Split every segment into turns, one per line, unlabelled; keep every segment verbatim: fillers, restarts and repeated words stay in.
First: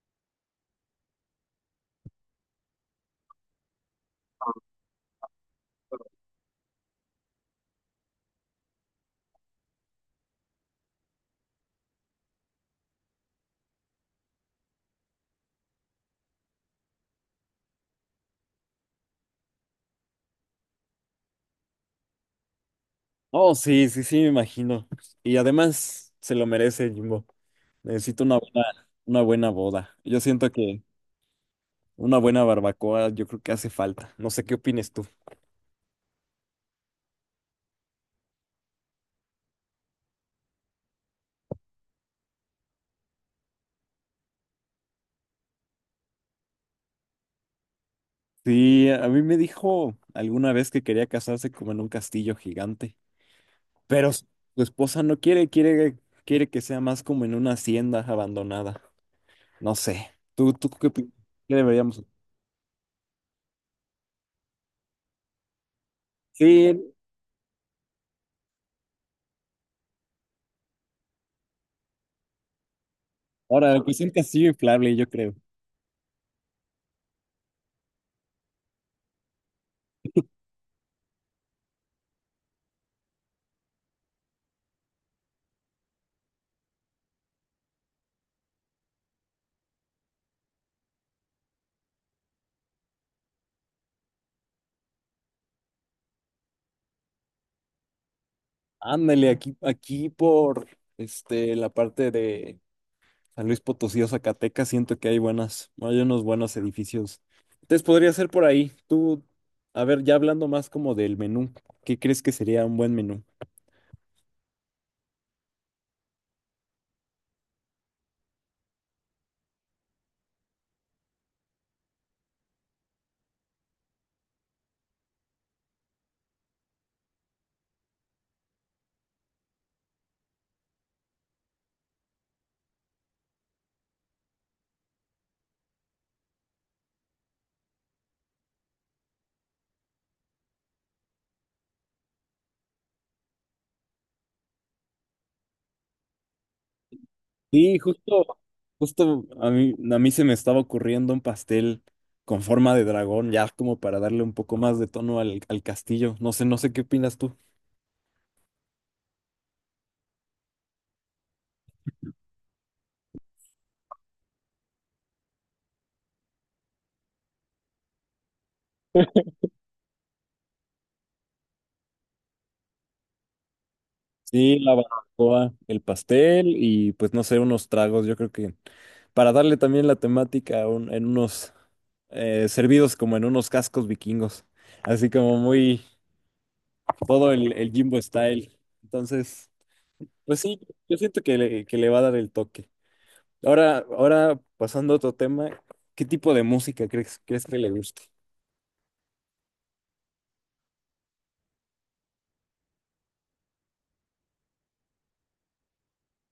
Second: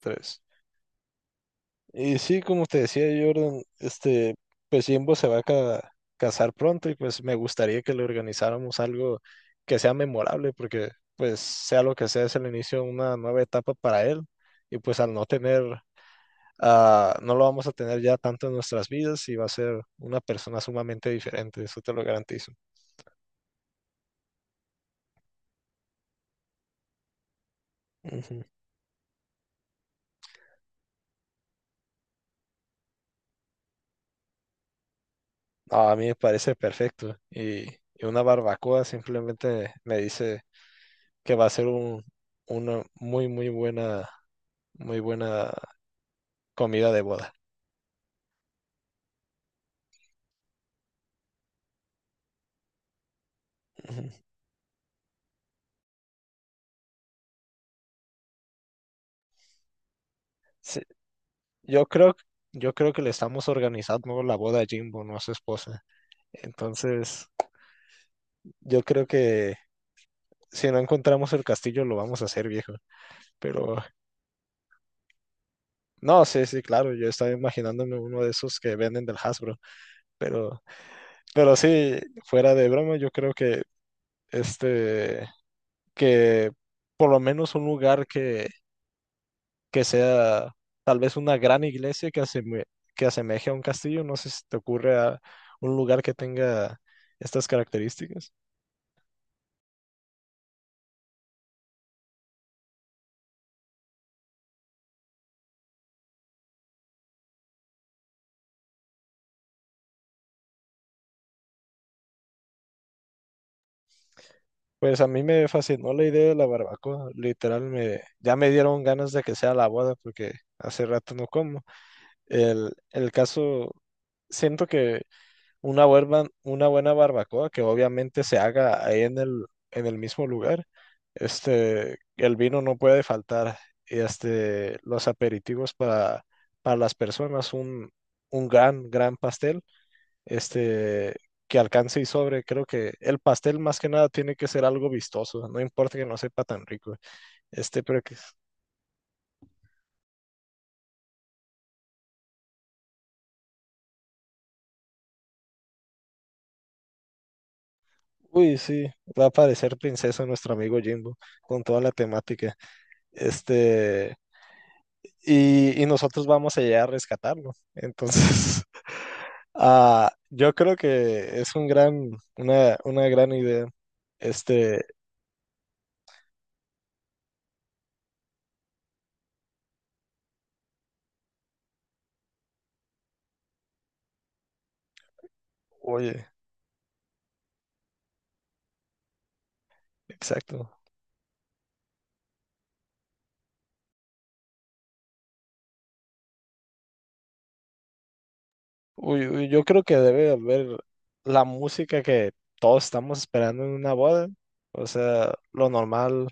Tres. Y sí, como te decía Jordan, este, pues Jimbo se va a ca- casar pronto y pues me gustaría que le organizáramos algo que sea memorable porque pues sea lo que sea es el inicio de una nueva etapa para él y pues al no tener, ah, no lo vamos a tener ya tanto en nuestras vidas y va a ser una persona sumamente diferente, eso te lo garantizo.
Oh, sí, sí, sí, me imagino. Y además se lo merece, Jimbo. Necesito una
Ujú.
buena, una buena boda. Yo siento que una buena barbacoa, yo creo que hace falta. No sé qué opines tú.
No, a mí me parece perfecto y, y una barbacoa simplemente me dice que va a ser un, una muy, muy buena muy buena comida de boda.
Sí, a mí me dijo alguna vez que quería casarse como en un castillo gigante, pero
Ujú.
s- su esposa no quiere, quiere, quiere que sea más como en una hacienda abandonada. No sé. ¿Tú, tú
Sí,
qué, opi- qué
yo
deberíamos?
creo, yo creo que le estamos organizando la boda a Jimbo, no a su esposa.
Sí,
Entonces, yo creo que si no encontramos el castillo, lo vamos a hacer, viejo. Pero,
ahora, pues un castillo inflable, yo creo.
no, sí, sí, claro, yo estaba imaginándome uno de esos que venden del Hasbro. Pero, pero sí, fuera de broma, yo creo que este, que por lo menos un lugar que que sea tal vez una gran iglesia que, aseme- que asemeje a un castillo. No sé si te ocurre a un lugar que tenga estas características.
Ándale, aquí, aquí por este, la parte de San Luis Potosí o Zacatecas, siento que hay buenas, hay unos buenos edificios. Entonces podría ser por ahí. Tú, a ver, ya hablando más como del menú, ¿qué crees que sería un buen menú?
Pues a mí me fascinó la idea de la barbacoa. Literal, me, ya me dieron ganas de que sea la boda porque hace rato no como. El, el caso, siento que una buena, una buena barbacoa que obviamente se haga ahí en el, en el mismo lugar. Este, el vino no puede faltar. Y este, los aperitivos para, para las personas, un, un gran, gran pastel, este, que alcance y sobre. Creo que el pastel más que nada tiene que ser algo vistoso, no importa que no sepa tan rico.
Sí,
Este, pero que,
justo, justo a mí, a mí se me estaba ocurriendo un pastel con forma de dragón, ya como para darle un poco más de tono al, al castillo. No sé, no sé qué opinas tú.
uy, sí, va a parecer princesa nuestro amigo Jimbo con toda la temática. Este. y, y nosotros vamos a llegar a rescatarlo. Entonces, ah, yo creo que es un gran, una, una gran idea.
Sí, la
Este,
barbacoa, el pastel y pues no sé, unos tragos, yo creo que para darle también la temática a un- en unos eh, servidos como en unos cascos vikingos, así como muy
oye,
todo el, el Jimbo style. Entonces, pues sí,
exacto.
yo siento que le, que le va a dar el toque. Ahora, ahora pasando a otro tema, ¿qué tipo de música crees, crees que le guste?
Uy, uy, yo creo que debe haber la música que todos estamos esperando en una boda. O sea, lo normal,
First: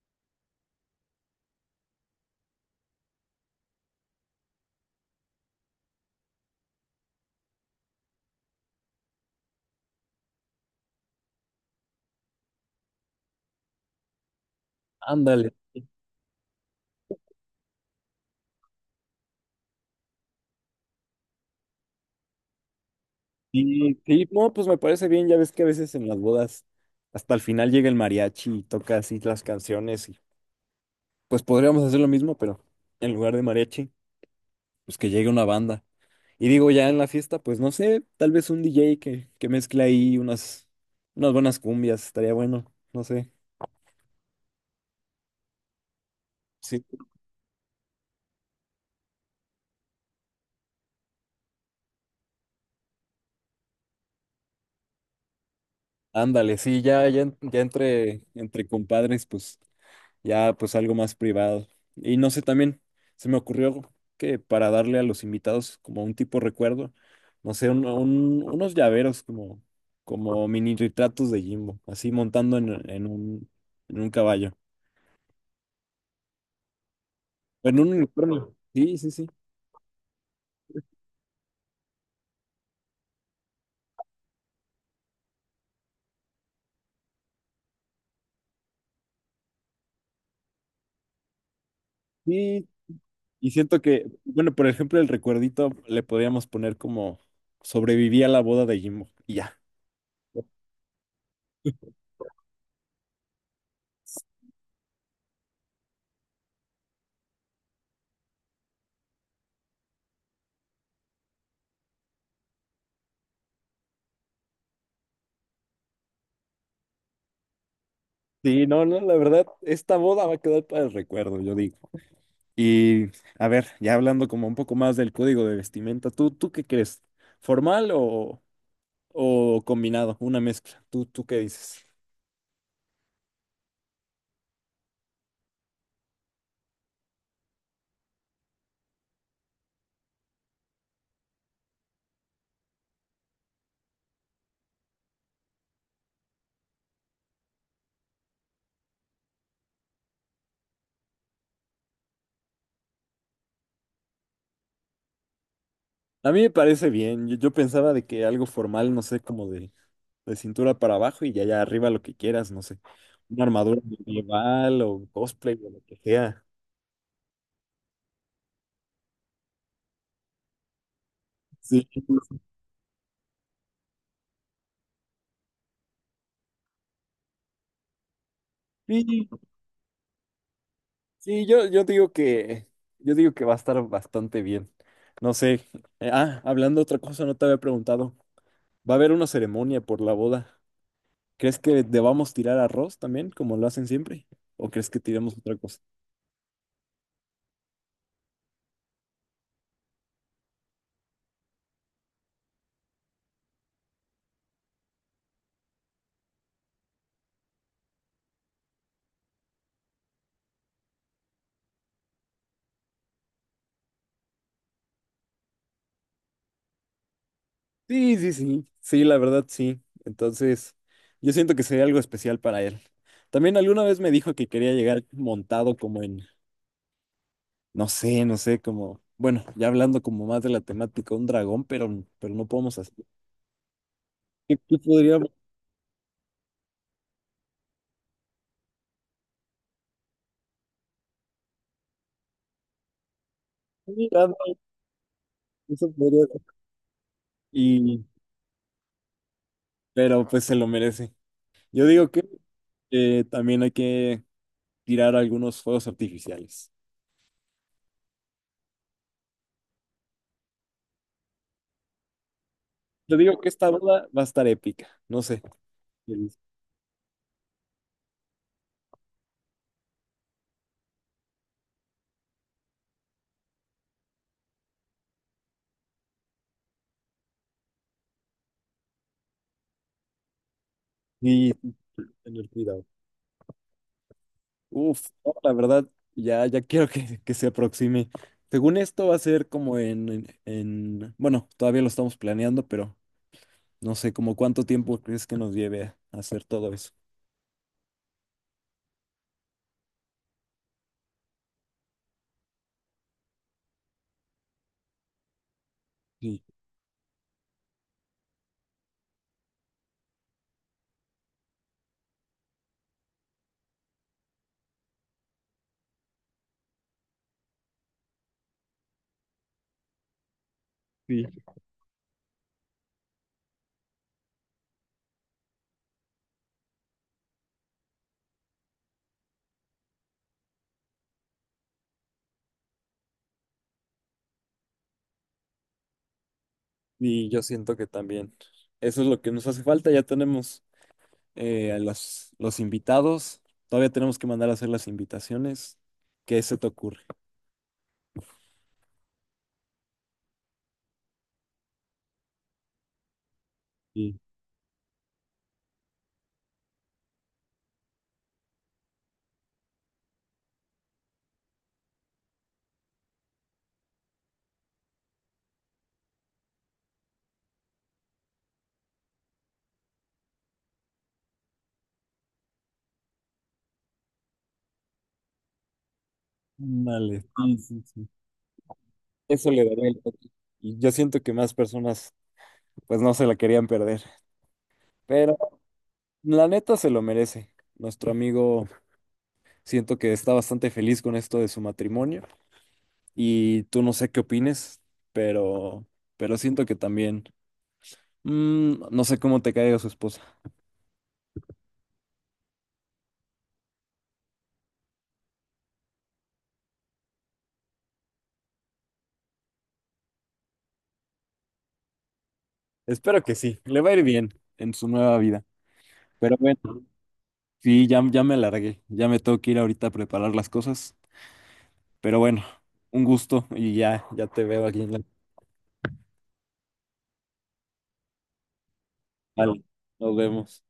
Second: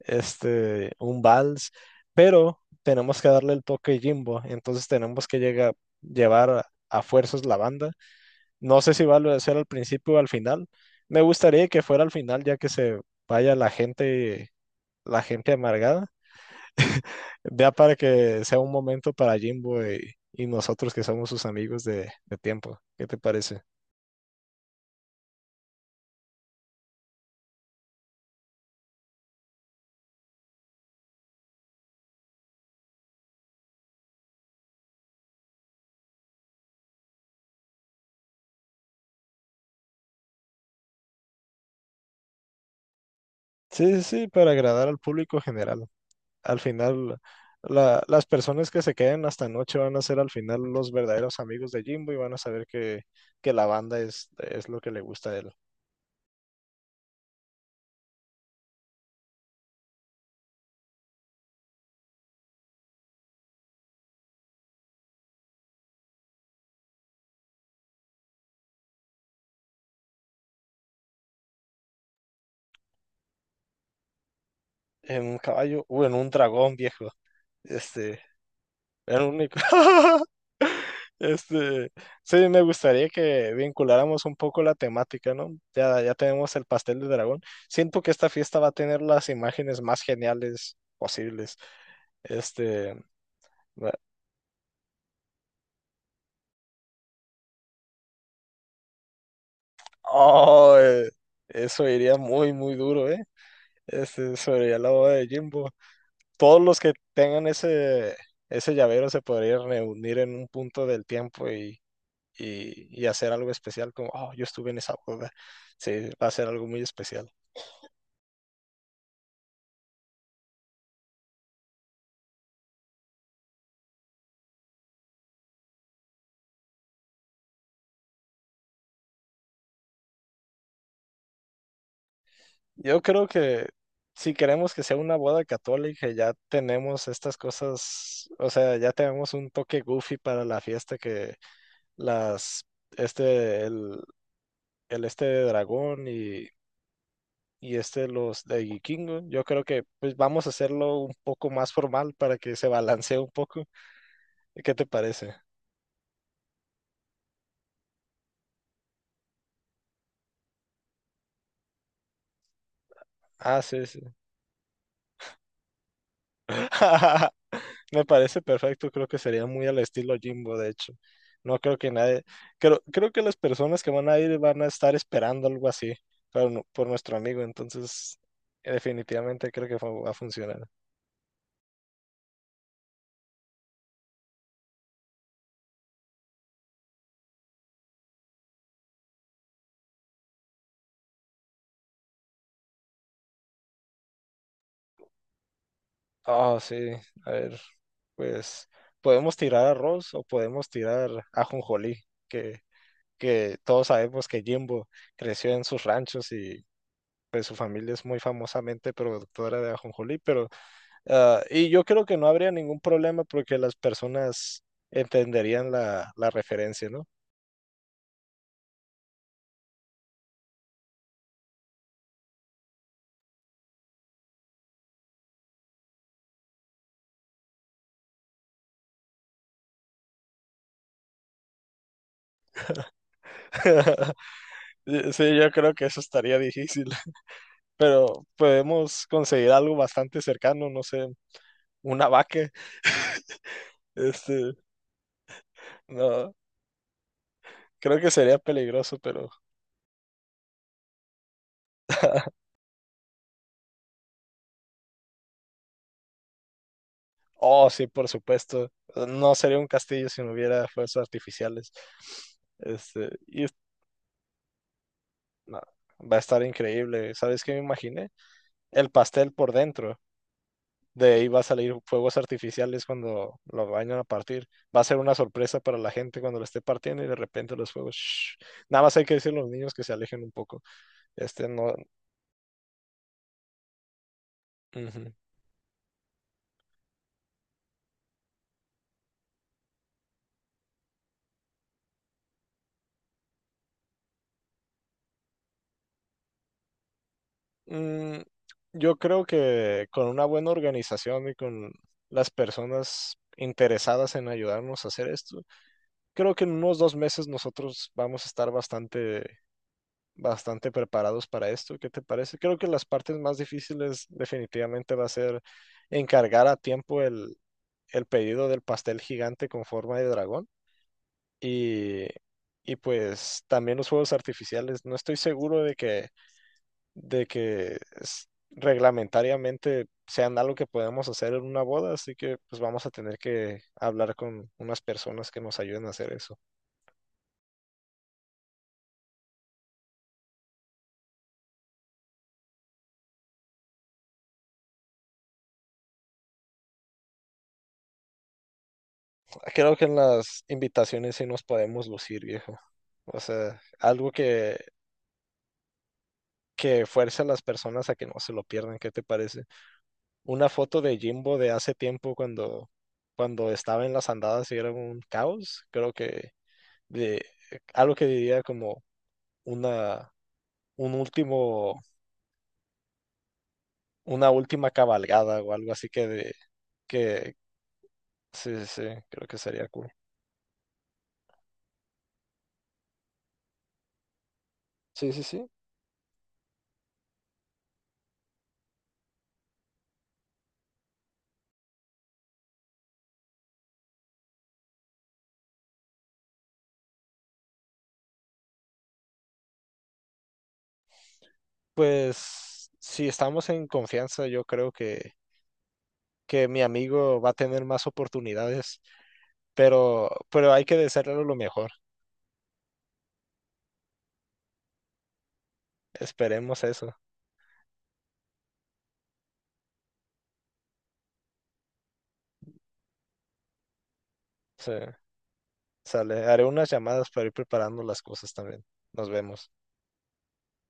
este, un vals, pero tenemos que darle el toque Jimbo. Entonces tenemos que llegar, llevar a a fuerzas la banda. No sé si va a ser al principio o al final. Me gustaría que fuera al final, ya que se vaya la gente, la gente
Ándale.
amargada. Ya para que sea un momento para Jimbo y, y nosotros que somos sus amigos de, de tiempo. ¿Qué te parece?
Sí, sí, no, pues me parece bien, ya ves que a veces en las bodas hasta el final llega el mariachi y toca así las canciones y pues podríamos hacer lo mismo, pero en lugar de mariachi, pues que llegue una banda. Y digo, ya en la fiesta, pues no sé, tal vez un D J que, que mezcle ahí unas, unas buenas cumbias, estaría bueno, no sé.
Sí, sí, sí, para agradar al público general. Al
Sí,
final, la- las personas que se queden hasta noche van a ser al final los verdaderos amigos de Jimbo y van a saber que, que la banda es, es lo que le gusta a él.
ándale, sí, ya, ya, en- ya entre, entre compadres, pues ya pues algo más privado. Y no sé, también se me ocurrió que para darle a los invitados como un tipo recuerdo, no sé, un- un- unos llaveros como, como mini retratos de Jimbo, así montando en, en un, en un caballo.
En un caballo, o en un dragón viejo.
En un
Este.
unicornio. Sí, sí,
Era
sí.
único. Este, sí, me gustaría que vinculáramos un poco la temática, ¿no? Ya, ya tenemos el pastel de dragón. Siento que esta fiesta va a tener las imágenes más geniales posibles.
Sí,
Este,
y siento
va-
que, bueno, por ejemplo, el recuerdito le podríamos poner como sobreviví a la boda de Jimbo. Y ya.
oh, eh, eso iría muy, muy duro, ¿eh? Este, sobre la boda de Jimbo. Todos los que tengan ese, ese llavero se podrían reunir en un punto del tiempo y, y, y hacer algo especial, como, oh, yo estuve en esa boda. Sí, va a ser algo muy especial.
Sí, no, no, la verdad, esta boda va a quedar para el recuerdo, yo digo. Y a ver, ya hablando como un poco más del código de vestimenta, ¿tú, tú qué crees? ¿Formal o, o combinado? Una mezcla. ¿Tú, tú qué dices?
Yo creo que si queremos que sea una boda católica, ya tenemos estas cosas, o sea, ya tenemos un toque goofy para la fiesta que las, este, el, el este de dragón y, y este los de vikingo. Yo creo que pues vamos a hacerlo un poco más formal para que se balancee un poco. ¿Qué te parece?
A mí me parece bien. Yo, yo pensaba de que algo formal, no sé, como de, de cintura para abajo y ya allá arriba lo que quieras, no sé. Una
Ah,
armadura
sí, sí.
medieval o cosplay o lo que sea.
Me parece perfecto, creo que sería muy al estilo Jimbo, de hecho. No creo
Sí,
que nadie, creo, creo que las personas que van a ir van a estar esperando algo así pero no- por nuestro amigo, entonces eh,
sí,
definitivamente creo que fu- va a funcionar.
sí, yo, yo digo que yo digo que va a estar bastante bien. No sé. eh, ah, hablando de otra cosa, no te había preguntado. Va a haber una ceremonia por la boda. ¿Crees que debamos tirar arroz también, como lo hacen siempre? ¿O crees que tiremos otra cosa?
Ah, sí, a ver, pues podemos tirar arroz o podemos tirar ajonjolí, que, que todos sabemos que Jimbo creció en sus ranchos y pues su familia es muy famosamente productora de ajonjolí, pero Ah, y yo creo que no habría ningún problema porque las personas entenderían la, la referencia, ¿no?
Sí, sí, sí. Sí, la verdad, sí. Entonces, yo siento que sería algo especial para él. También alguna vez me dijo que quería llegar montado como en, no sé, no sé, como, bueno, ya hablando como más de la temática, un dragón, pero, pero no podemos hacer. Que tú podrías,
Sí, yo creo que eso estaría difícil, pero podemos conseguir algo bastante cercano, no sé, una vaca, este,
eso podría
no,
ser.
creo
Y,
que sería peligroso, pero,
pero pues se lo merece. Yo digo que eh, también hay que tirar algunos fuegos artificiales.
oh, sí, por supuesto, no sería un castillo si no hubiera fuerzas artificiales, este,
Yo digo
y
que esta boda va a estar épica, no sé.
no, va a estar increíble, ¿sabes qué me imaginé? El pastel por dentro. De ahí va a salir fuegos artificiales cuando lo vayan a partir. Va a ser una sorpresa para la gente cuando lo esté partiendo y de repente los fuegos. Shhh. Nada más hay que decirle a los niños que se alejen un poco. Este
Y
no.
tener cuidado. Uf,
Ujú.
no, la verdad, ya, ya quiero que, que se aproxime. Según esto va a ser como en, en, en- bueno, todavía lo estamos planeando, pero no sé como cuánto tiempo crees que nos lleve a hacer todo eso.
Mm, yo creo que con una buena organización y con las personas interesadas en ayudarnos a hacer esto, creo
Sí.
que en unos dos meses nosotros vamos a estar bastante bastante preparados para esto. ¿Qué te parece? Creo que las partes más difíciles definitivamente va a ser encargar a tiempo el, el pedido del pastel gigante con forma de dragón
Sí.
y, y pues también los fuegos artificiales. No estoy seguro de que, de que s- reglamentariamente sean algo que podemos hacer en una boda, así que pues vamos a tener que hablar con unas personas que nos ayuden a hacer eso.
Y yo siento que también eso es lo que nos hace falta. Ya tenemos eh, a los, los invitados. Todavía tenemos que mandar a hacer las invitaciones. ¿Qué se te ocurre?
Creo que en las invitaciones sí nos podemos lucir, viejo. O sea, algo
Sí.
que, que fuerce a las personas a que no se lo pierdan, ¿qué te parece? Una foto de Jimbo de hace tiempo cuando, cuando estaba en las andadas y era un caos, creo que de, algo que diría como una, un último, una última cabalgada o algo así que de,
Ándale,
que
sí, sí, sí.
sí, sí, sí, creo que
Eso le
sería
daría
cool.
el toque. Y yo siento que más personas pues no se la querían perder.
Sí, sí,
Pero
sí.
la neta se lo merece. Nuestro amigo siento que está bastante feliz con esto de su matrimonio. Y tú no sé qué opines, pero, pero siento que también, mm, no sé cómo te caiga su esposa.
Pues si estamos en confianza, yo creo que que mi amigo va a tener más oportunidades, pero, pero hay que desearle lo mejor.
Espero que sí, le va a ir bien en su nueva vida. Pero
Esperemos
bueno,
eso.
sí, ya, ya me largué, ya me tengo que ir ahorita a preparar las cosas. Pero bueno, un gusto y ya, ya te veo
Sí,
aquí en la...
sale. Haré unas llamadas para ir preparando las cosas también. Nos vemos.
Vale, nos vemos.